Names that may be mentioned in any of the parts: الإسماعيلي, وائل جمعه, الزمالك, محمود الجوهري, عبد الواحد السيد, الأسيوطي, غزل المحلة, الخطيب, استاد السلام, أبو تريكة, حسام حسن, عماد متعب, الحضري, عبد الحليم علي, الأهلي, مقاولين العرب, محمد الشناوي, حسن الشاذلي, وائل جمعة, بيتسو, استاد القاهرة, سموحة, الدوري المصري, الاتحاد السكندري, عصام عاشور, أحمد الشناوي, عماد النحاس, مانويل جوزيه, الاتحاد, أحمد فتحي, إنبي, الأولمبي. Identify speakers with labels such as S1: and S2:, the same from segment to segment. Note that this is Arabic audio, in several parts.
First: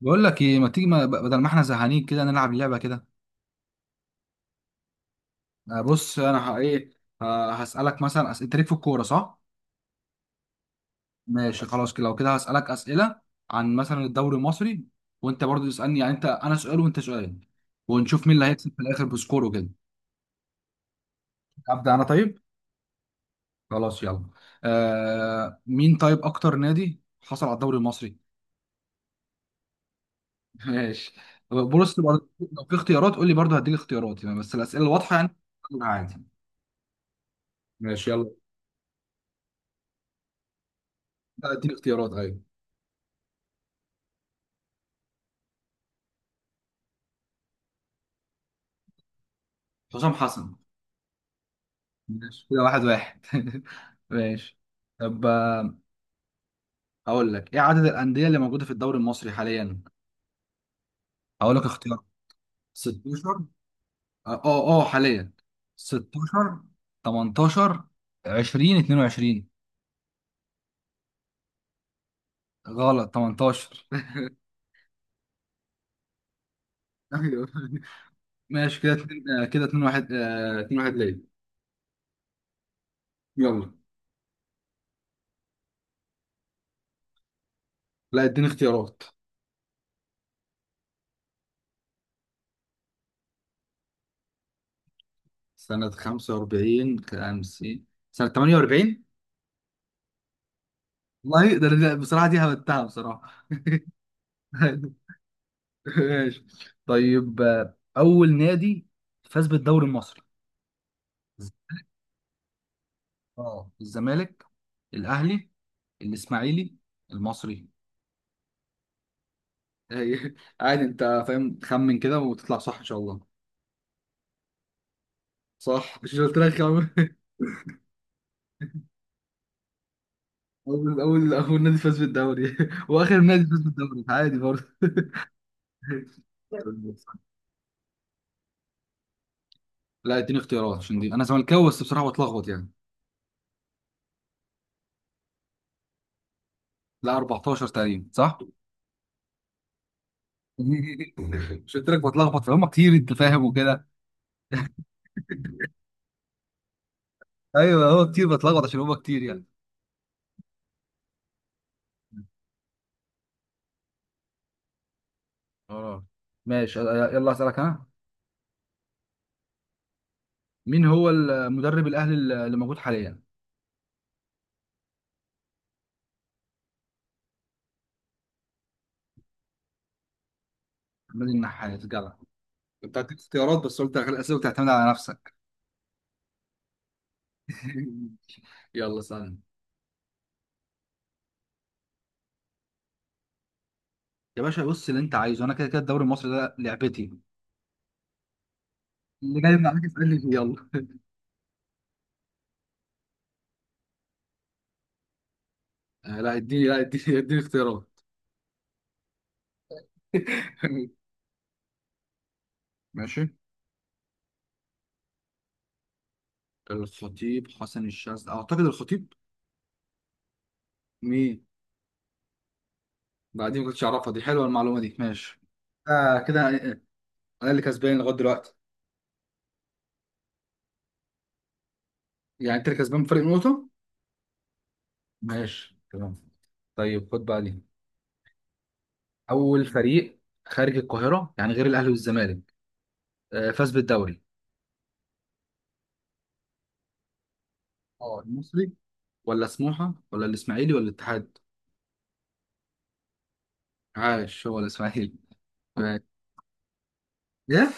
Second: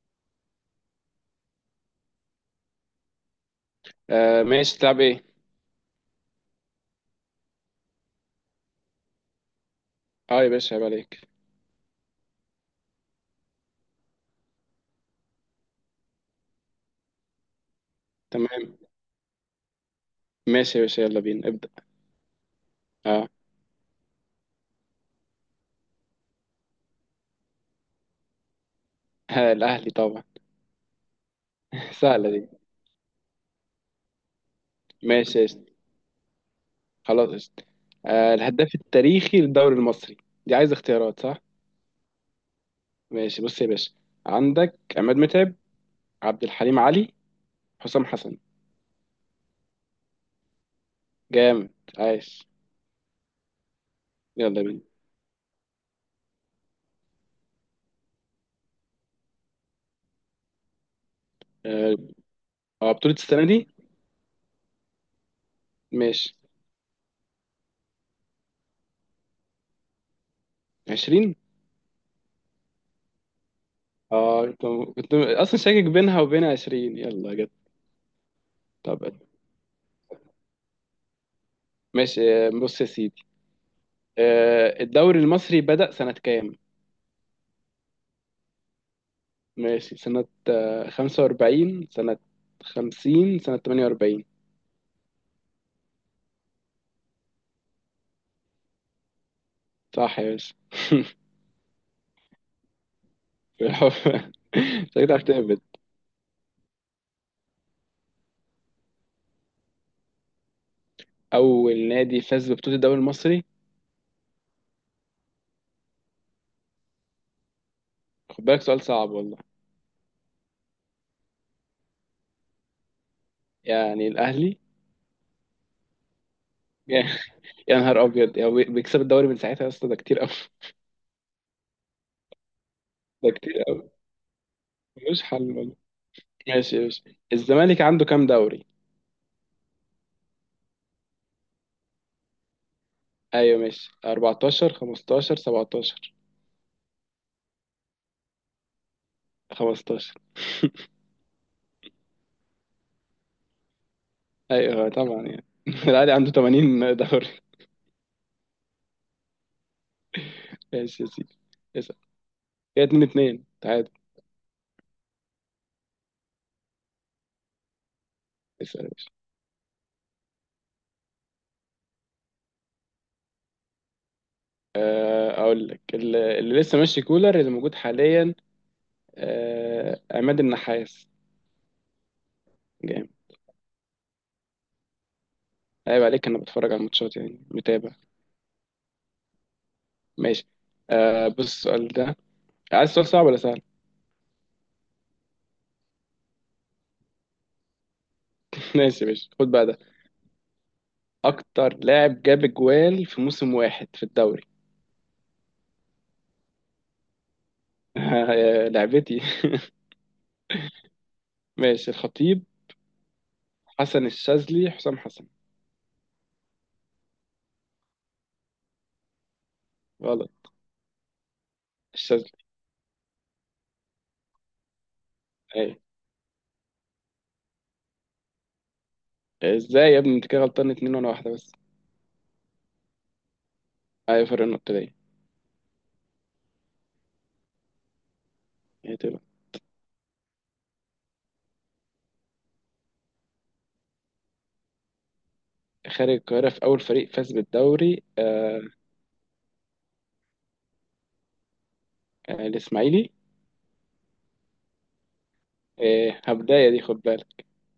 S1: بقول لك ايه، ما تيجي، ما بدل ما احنا زهقانين كده نلعب لعبه كده.
S2: آه، ماشي، تلعب ايه؟
S1: بص انا ه- ايه هسالك مثلا اسئله تاريخ في الكوره صح.
S2: اه يا باشا عيب عليك.
S1: ماشي خلاص كده، لو كده هسالك اسئله عن مثلا الدوري المصري، وانت برضو تسالني، يعني انت انا سؤال وانت سؤال، ونشوف مين اللي هيكسب
S2: تمام.
S1: في الاخر بسكور وكده.
S2: ماشي يا باشا يلا بينا ابدأ.
S1: ابدا انا طيب.
S2: اه.
S1: خلاص يلا. مين طيب اكتر نادي حصل على الدوري المصري؟
S2: ها، الأهلي طبعا.
S1: ماشي. بص برضو
S2: سهلة دي.
S1: لو في اختيارات قول لي، برضو هديك اختيارات، يعني بس الاسئله الواضحه يعني.
S2: ماشي يا اسطى.
S1: عادي.
S2: خلاص قشطة.
S1: ماشي يلا.
S2: آه الهداف التاريخي للدوري المصري، دي عايز اختيارات صح؟
S1: لا، اديني اختيارات ايوه.
S2: ماشي بص يا باشا، عندك عماد متعب، عبد الحليم علي، حسام حسن،
S1: حسام حسن.
S2: جامد،
S1: ماشي
S2: عايش.
S1: كده، واحد واحد. ماشي.
S2: يلا بينا.
S1: طب هقول لك ايه عدد الأندية اللي موجودة في الدوري المصري حاليا. هقول لك
S2: اه.
S1: اختيار.
S2: بطولة
S1: 16.
S2: السنة دي؟
S1: حاليا.
S2: ماشي.
S1: 16، 18، 20، 22.
S2: 20.
S1: غلط، 18.
S2: اه كنت أصلا شاكك بينها وبين 20 يلا
S1: ايوه.
S2: جت.
S1: ماشي كده،
S2: طب
S1: كده 2 1، 2 1 ليا.
S2: ماشي. بص يا سيدي،
S1: يلا.
S2: الدوري المصري بدأ سنة كام؟
S1: لا، اديني اختيارات.
S2: ماشي سنة 45 سنة، 50 سنة، 48.
S1: سنة 45، 50. سنة 48.
S2: صح يا باشا.
S1: والله بصراحة دي هبتها بصراحة.
S2: بالحب. شكلك عرفت تهبد.
S1: ماشي. طيب اول نادي فاز بالدوري المصري.
S2: أول نادي فاز ببطولة الدوري المصري؟
S1: اه، الزمالك، الاهلي، الاسماعيلي، المصري.
S2: خد بالك سؤال صعب والله.
S1: هي- عادي انت فاهم، تخمن كده وتطلع صح ان شاء الله.
S2: يعني الأهلي.
S1: صح، مش قلت لك خمن؟
S2: يا نهار أبيض، يعني بيكسب الدوري من ساعتها يا اسطى، ده كتير أوي.
S1: اول نادي فاز بالدوري واخر
S2: ده
S1: نادي
S2: كتير
S1: فاز
S2: أوي،
S1: بالدوري عادي برضه.
S2: ملوش حل والله. ماشي ماشي. الزمالك عنده كام دوري؟
S1: لا، اديني اختيارات، عشان دي انا زملكاوي بس بصراحه بتلخبط يعني.
S2: أيوه ماشي، 14، 15، 17.
S1: لا، 14 تقريبا صح؟
S2: 15.
S1: مش قلت لك بتلخبط؟ فهم كتير انت، فاهم وكده.
S2: ايوه طبعا يعني. الاهلي عنده 80 دوري.
S1: ايوه هو كتير بتلخبط عشان هما كتير يعني.
S2: ماشي يا سيدي. اسال. كده 2 2 تعادل.
S1: اه ماشي يلا، اسالك انا.
S2: اسال يا باشا.
S1: مين هو المدرب الاهلي اللي موجود حاليا؟
S2: آه، اقول لك اللي لسه ماشي كولر اللي موجود حاليا. آه، عماد النحاس.
S1: عماد النحاس جدع. كنت
S2: جامد.
S1: هديك اختيارات بس قلت اخلي الاسئله وتعتمد على نفسك.
S2: عيب عليك، انا بتفرج على الماتشات يعني، متابع.
S1: يلا سلام.
S2: ماشي. آه، بص السؤال ده، عايز سؤال صعب ولا سهل؟
S1: يا باشا بص، اللي انت عايزه، انا كده كده الدوري المصري ده لعبتي.
S2: ماشي يا باشا،
S1: اللي
S2: خد
S1: جاي من
S2: بقى ده.
S1: عليك اسالني فيه يلا.
S2: اكتر لاعب جاب اجوال في موسم واحد في الدوري.
S1: آه لا اديني لا اديني اديني اختيارات.
S2: آه، لعبتي. ماشي، الخطيب،
S1: ماشي.
S2: حسن الشاذلي، حسام حسن.
S1: الخطيب، حسن الشاذلي، اعتقد الخطيب.
S2: غلط.
S1: مين مين؟
S2: الشاذلي.
S1: بعدين. ما كنتش اعرفها دي، حلوه المعلومه دي، ماشي.
S2: اي.
S1: آه كده. انا اللي كسبان لغايه دلوقتي.
S2: ازاي يا ابني، انت كده غلطان اتنين وانا واحدة بس.
S1: يعني انت اللي كسبان بفرق نقطه.
S2: ايوه فرق النقطة ليا.
S1: ماشي تمام. طيب خد بقى دي.
S2: هي تبقى
S1: اول فريق خارج القاهره، يعني غير الاهلي والزمالك، فاز بالدوري.
S2: خارج القاهرة في أول فريق فاز بالدوري.
S1: اه،
S2: آه.
S1: المصري ولا سموحه ولا الاسماعيلي ولا الاتحاد؟
S2: آه الإسماعيلي.
S1: عاش، هو الاسماعيلي. ماشي.
S2: آه هبداية دي خد بالك،
S1: ايه؟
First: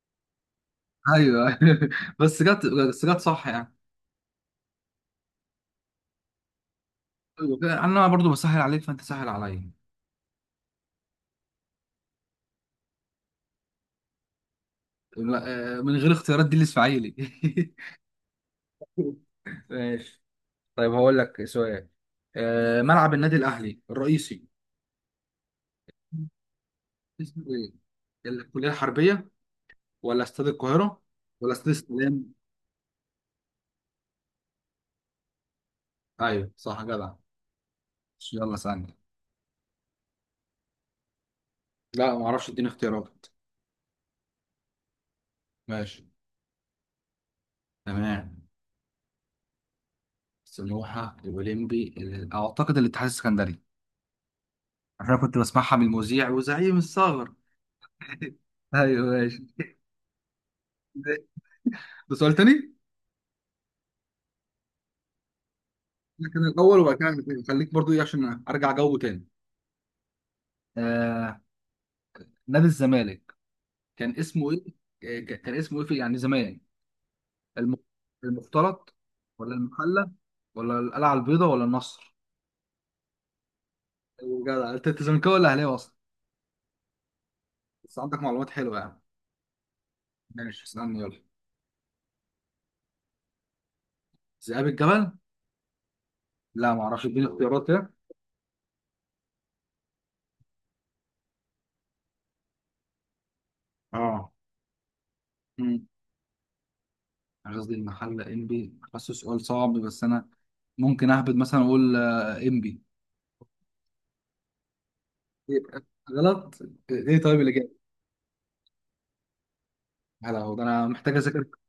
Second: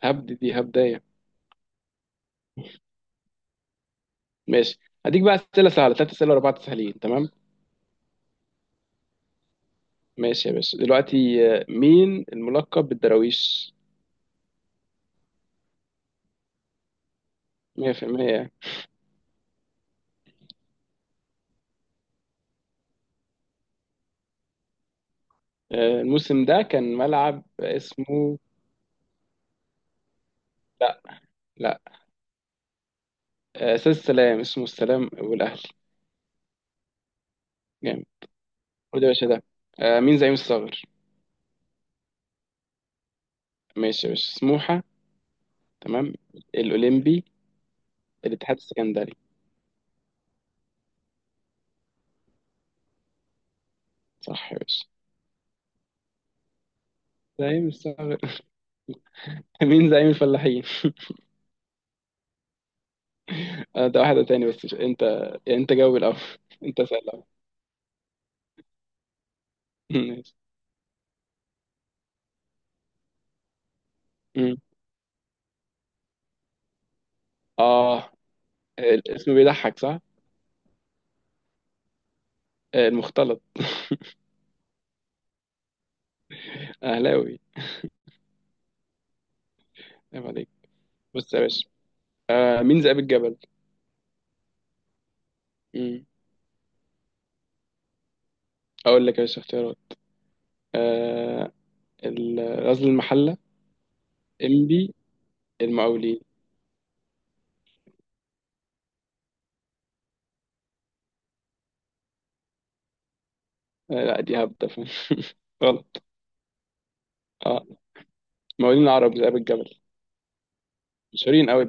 S2: هبد دي هبداية.
S1: ايوه. بس جت، بس جت صح يعني.
S2: ماشي، هديك بقى أسئلة سهلة، تلات أسئلة ورا بعض سهلين، تمام؟
S1: أيوة، انا برضو بسهل عليك فانت سهل عليا.
S2: ماشي يا باشا، دلوقتي آه مين الملقب بالدراويش؟
S1: لا، من غير اختيارات دي الاسماعيلي.
S2: 100%.
S1: ماشي. طيب هقول لك سؤال. ملعب النادي الاهلي الرئيسي
S2: آه الموسم ده كان
S1: اسمه
S2: ملعب
S1: ايه؟
S2: اسمه.
S1: الكلية الحربية، ولا استاد
S2: لا.
S1: القاهرة، ولا استاد
S2: لا.
S1: السلام؟
S2: آه أستاذ السلام، اسمه السلام والأهلي.
S1: ايوه صح جدع.
S2: جامد.
S1: يلا ثانية.
S2: خد يا باشا ده، آه مين زعيم الصغر؟
S1: لا ما اعرفش، اديني اختيارات.
S2: ماشي يا باشا، سموحة،
S1: ماشي
S2: تمام، الأولمبي،
S1: تمام.
S2: الاتحاد السكندري.
S1: سموحة، الأولمبي، أعتقد الاتحاد السكندري.
S2: صح يا باشا.
S1: عشان كنت بسمعها من المذيع، وزعيم الثغر.
S2: زعيم الثغر.
S1: ايوه ماشي.
S2: مين زعيم الفلاحين؟
S1: ده سؤال تاني؟
S2: آه، ده واحدة تاني، بس مش انت، انت جاوب الأول.
S1: ده كان الأول
S2: انت
S1: وبعد
S2: سأل
S1: كده
S2: الأول.
S1: الاثنين. خليك برضو إيه عشان أرجع جو تاني.
S2: ماشي.
S1: آه نادي الزمالك كان اسمه
S2: مم.
S1: إيه؟ كان اسمه إيه في يعني زمان؟ الم-
S2: اه.
S1: المختلط،
S2: الاسم
S1: ولا
S2: بيضحك صح؟
S1: المحلة، ولا القلعة البيضاء، ولا النصر؟
S2: آه، المختلط.
S1: أيوة جدع. انت أنت زملكاوي ولا اهلاوي اصلا؟
S2: أهلاوي.
S1: بس عندك معلومات حلوة يعني.
S2: عيب عليك.
S1: ماشي اسألني يلا.
S2: بص يا باشا، آه، مين ذئاب الجبل؟
S1: ذئاب الجبل.
S2: مم.
S1: لا ما اعرفش، اديني اختيارات كده.
S2: أقول لك يا باشا اختيارات، آه، غزل المحلة،
S1: اه.
S2: إنبي،
S1: امم
S2: المقاولين.
S1: أنا قصدي المحلة، انبي، حاسه سؤال صعب، بس انا ممكن اهبد مثلا اقول انبي.
S2: آه لا دي هبدة.
S1: إيه،
S2: غلط.
S1: غلط. ايه طيب اللي
S2: اه
S1: جاي.
S2: مقاولين العرب، ذئاب الجبل،
S1: هلا، هو ده، انا محتاج اذاكر.
S2: مشهورين قوي.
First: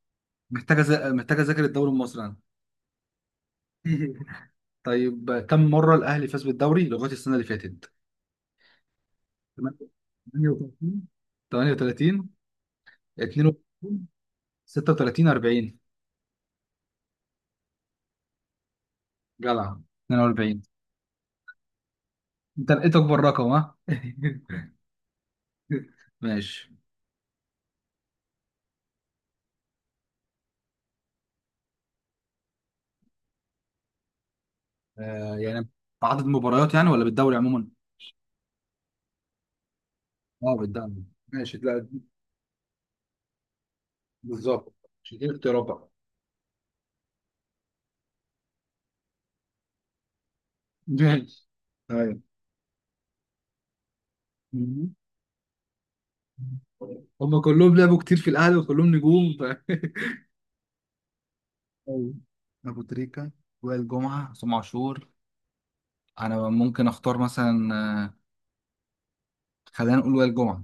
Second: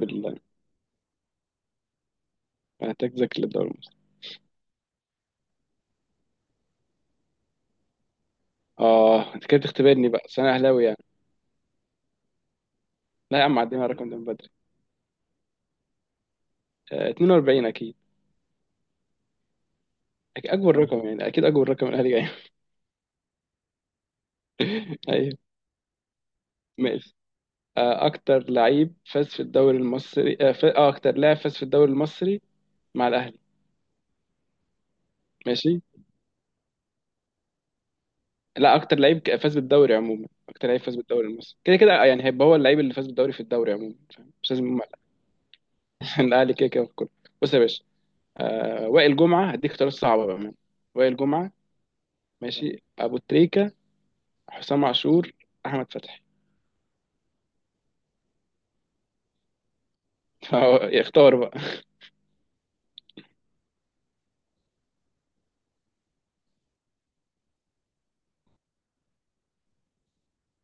S1: محتاج اذاكر الدوري المصري انا.
S2: محتاج ذاكر للدوري المصري.
S1: طيب كم مرة الاهلي فاز بالدوري لغاية السنة اللي فاتت؟
S2: اه انت كده
S1: 38،
S2: بتختبرني بقى، بس انا اهلاوي يعني.
S1: 38،
S2: لا يا عم، عدينا على
S1: 32،
S2: الرقم ده من بدري.
S1: 36، 40.
S2: آه 42 اكيد.
S1: جدع، 42.
S2: اكبر رقم يعني، اكيد اكبر رقم الاهلي جاي.
S1: انت لقيت اكبر رقم ها؟
S2: ايوه.
S1: ماشي.
S2: ماشي. آه اكتر لعيب فاز في الدوري المصري، اه آه، اكتر لاعب فاز في الدوري المصري مع الاهلي.
S1: آه يعني،
S2: ماشي.
S1: بعدد مباريات يعني ولا بالدوري عموما؟
S2: لا اكتر لعيب فاز بالدوري عموما،
S1: اه
S2: اكتر لعيب فاز
S1: بالدوري.
S2: بالدوري
S1: ماشي
S2: المصري كده
S1: لا،
S2: كده يعني، هيبقى هو اللعيب اللي فاز بالدوري في الدوري عموما، فاهم؟ مش لازم
S1: بالظبط. مش دي اختيارات بقى؟
S2: الاهلي كده كده في الكوره. بص يا باشا، آه وائل جمعه، هديك اختيارات صعبه بقى. وائل
S1: ماشي.
S2: جمعه،
S1: ايوه.
S2: ماشي، ابو تريكه، حسام
S1: مم.
S2: عاشور، احمد فتحي.
S1: هم كلهم لعبوا كتير في الاهلي وكلهم نجوم ف...
S2: فهو اختار بقى.
S1: أيوة. ابو تريكة، وائل جمعة، عصام عاشور. انا ممكن اختار مثلا، آه، خلينا نقول وائل جمعة.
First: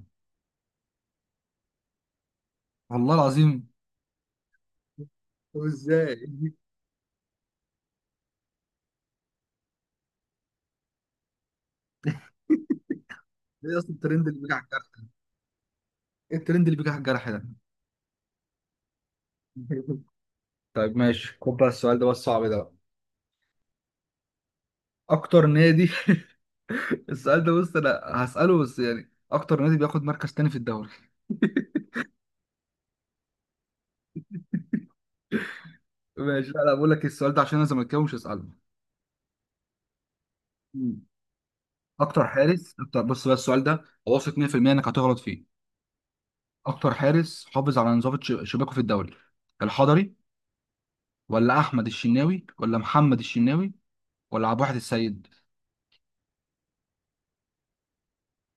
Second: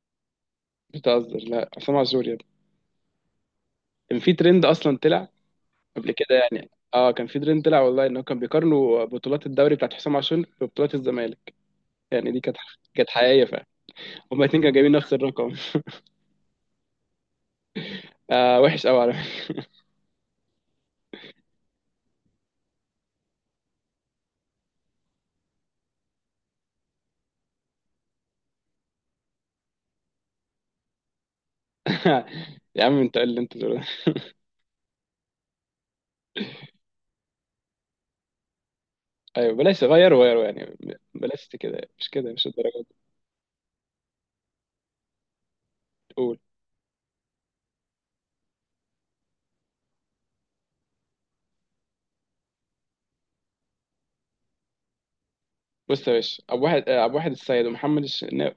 S2: بتهزر، لا حسام عاشور يا ابني.
S1: والله العظيم.
S2: كان في ترند اصلا طلع،
S1: طب
S2: قبل
S1: ازاي؟
S2: كده يعني، اه كان في ترند طلع والله، انه كان بيقارنوا بطولات الدوري بتاعت حسام عاشور ببطولات الزمالك. يعني دي كانت كانت حقيقيه فعلا.
S1: ايه اصلا الترند اللي
S2: هما
S1: بيجي
S2: الاثنين
S1: على
S2: كانوا جايبين
S1: الجرح؟
S2: نفس الرقم.
S1: ايه الترند اللي بيجي على الجرح ده؟
S2: آه وحش قوي على فكرة.
S1: طيب ماشي خد بقى السؤال ده، بس صعب ده بقى. اكتر نادي. السؤال ده بص، انا هسأله بس، يعني اكتر نادي بياخد مركز تاني في الدوري.
S2: يا عم انت إيه اللي انت تقوله ده.
S1: ماشي لا لا، بقول لك السؤال ده عشان انا زملكاوي مش هسأله.
S2: ايوه بلاش، غير غير يعني،
S1: مم.
S2: بلاش كده، مش
S1: اكتر
S2: كده، مش
S1: حارس،
S2: الدرجه دي.
S1: اكتر بص بقى، السؤال ده واثق 100% انك هتغلط فيه.
S2: قول.
S1: اكتر حارس حافظ على نظافة شباكه في الدوري؟ الحضري، ولا احمد الشناوي، ولا محمد الشناوي، ولا عبد الواحد السيد؟
S2: بص يا باشا، ابو واحد، ابو واحد السيد ومحمد الشناوي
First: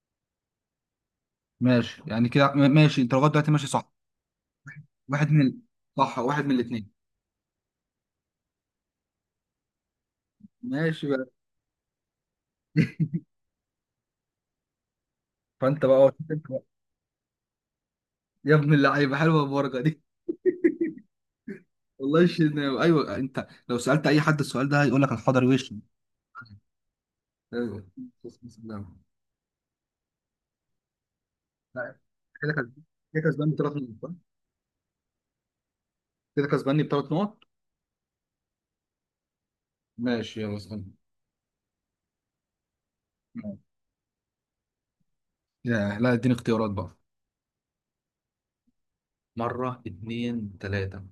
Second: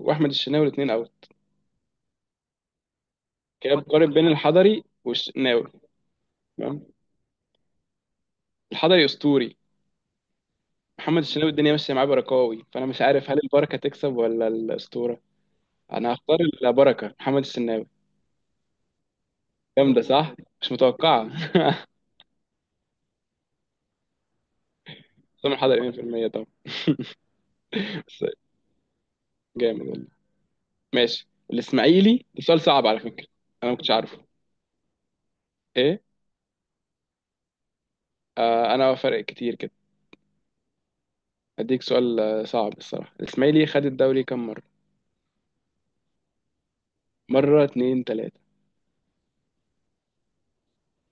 S2: واحمد الشناوي، الاثنين اوت.
S1: ماشي يعني كده ماشي. انت لغايه دلوقتي ماشي
S2: كده
S1: صح.
S2: بتقارن بين الحضري
S1: واحد من
S2: والشناوي.
S1: صح واحد من
S2: تمام.
S1: الاثنين.
S2: الحضري اسطوري،
S1: ماشي
S2: محمد
S1: بقى.
S2: الشناوي الدنيا ماشيه معاه بركاوي، فانا مش عارف هل البركه تكسب ولا الاسطوره.
S1: فانت بقى
S2: انا
S1: شوف
S2: هختار
S1: انت بقى.
S2: البركه، محمد الشناوي.
S1: يا ابن اللعيبه، حلوه البركه دي.
S2: جامده صح، مش متوقعه.
S1: والله ايوه، انت لو سالت اي حد السؤال ده هيقول لك الحضري
S2: طبعا
S1: وش.
S2: الحضري 100% طبعا.
S1: ايوه.
S2: بس.
S1: بسم الله.
S2: جامد والله. ماشي،
S1: لا،
S2: الاسماعيلي ده
S1: كده
S2: سؤال
S1: كسب-
S2: صعب على
S1: كده
S2: فكره.
S1: كسبان
S2: انا
S1: بثلاث
S2: ما
S1: نقط
S2: كنتش
S1: صح؟
S2: عارفه. ايه.
S1: كده كسباني بثلاث نقط.
S2: آه انا فرق كتير كده.
S1: ماشي يلا اسالني.
S2: اديك سؤال آه، صعب الصراحه، الاسماعيلي خد الدوري كام مره؟
S1: يا لا، اديني اختيارات بقى.
S2: مره، اتنين، تلاته.
S1: مرة، اتنين، تلاتة.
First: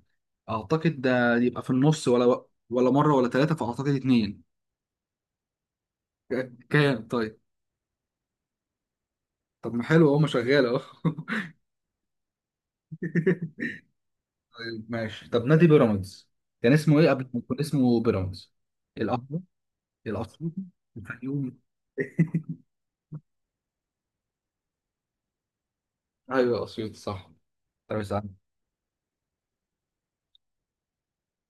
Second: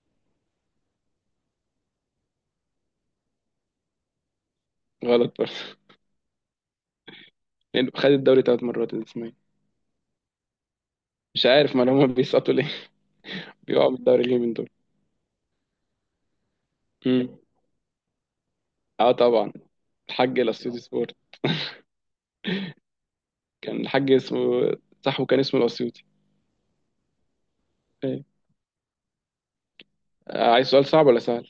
S1: أعتقد ده يبقى في النص، ولا مرة ولا تلاتة، فأعتقد اتنين.
S2: غلط برضه.
S1: كام طيب؟
S2: لأنه خد الدوري تلات مرات الاسماعيلي.
S1: طب ما حلو اهو، ما شغال اهو.
S2: مش عارف ما هم بيسقطوا ليه، بيقعوا من الدوري ليه من دول.
S1: طيب ماشي. طب نادي بيراميدز كان اسمه ايه قبل
S2: مم.
S1: ما يكون اسمه بيراميدز؟
S2: اه
S1: الأهلي،
S2: طبعا. الحاج
S1: الأسيوطي،
S2: الاسيوطي سبورت.
S1: الفيوم.
S2: كان الحاج اسمه، صح، وكان اسمه الاسيوطي.
S1: ايوه الأسيوطي صح. طب
S2: أيوة.
S1: اسأل.
S2: آه، عايز سؤال صعب ولا سهل؟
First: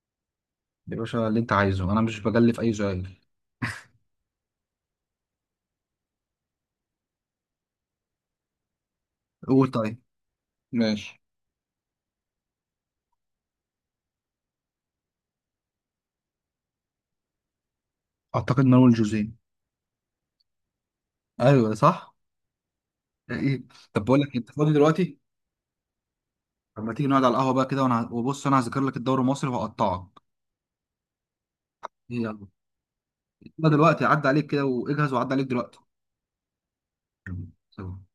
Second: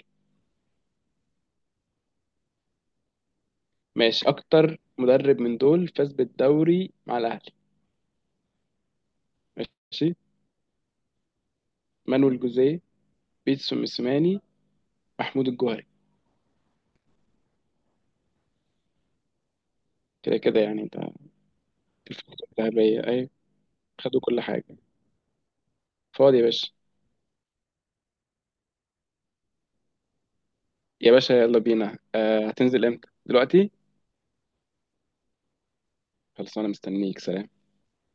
S1: يا باشا اللي انت عايزه، انا مش بجلف اي سؤال.
S2: ماشي، اكتر مدرب من دول فاز بالدوري مع الاهلي.
S1: قول طيب.
S2: ماشي.
S1: ماشي.
S2: مانويل جوزيه، بيتسو موسيماني، محمود الجوهري.
S1: اعتقد مانويل جوزيه.
S2: كده كده يعني انت.
S1: ايوه
S2: في
S1: صح.
S2: الفترة الذهبية، ايوه.
S1: ايه. طب
S2: خدوا
S1: بقول لك،
S2: كل
S1: انت
S2: حاجة.
S1: فاضي دلوقتي؟
S2: فاضي يا باشا.
S1: طب ما تيجي نقعد على القهوه بقى كده، وانا وبص، انا هذاكر لك الدوري المصري وهقطعك.
S2: يا باشا يلا بينا،
S1: يلا.
S2: آه هتنزل امتى،
S1: يلا
S2: دلوقتي؟
S1: دلوقتي عدى عليك كده واجهز، وعدى عليك دلوقتي.
S2: خلاص انا مستنيك، سلام.
S1: سلام.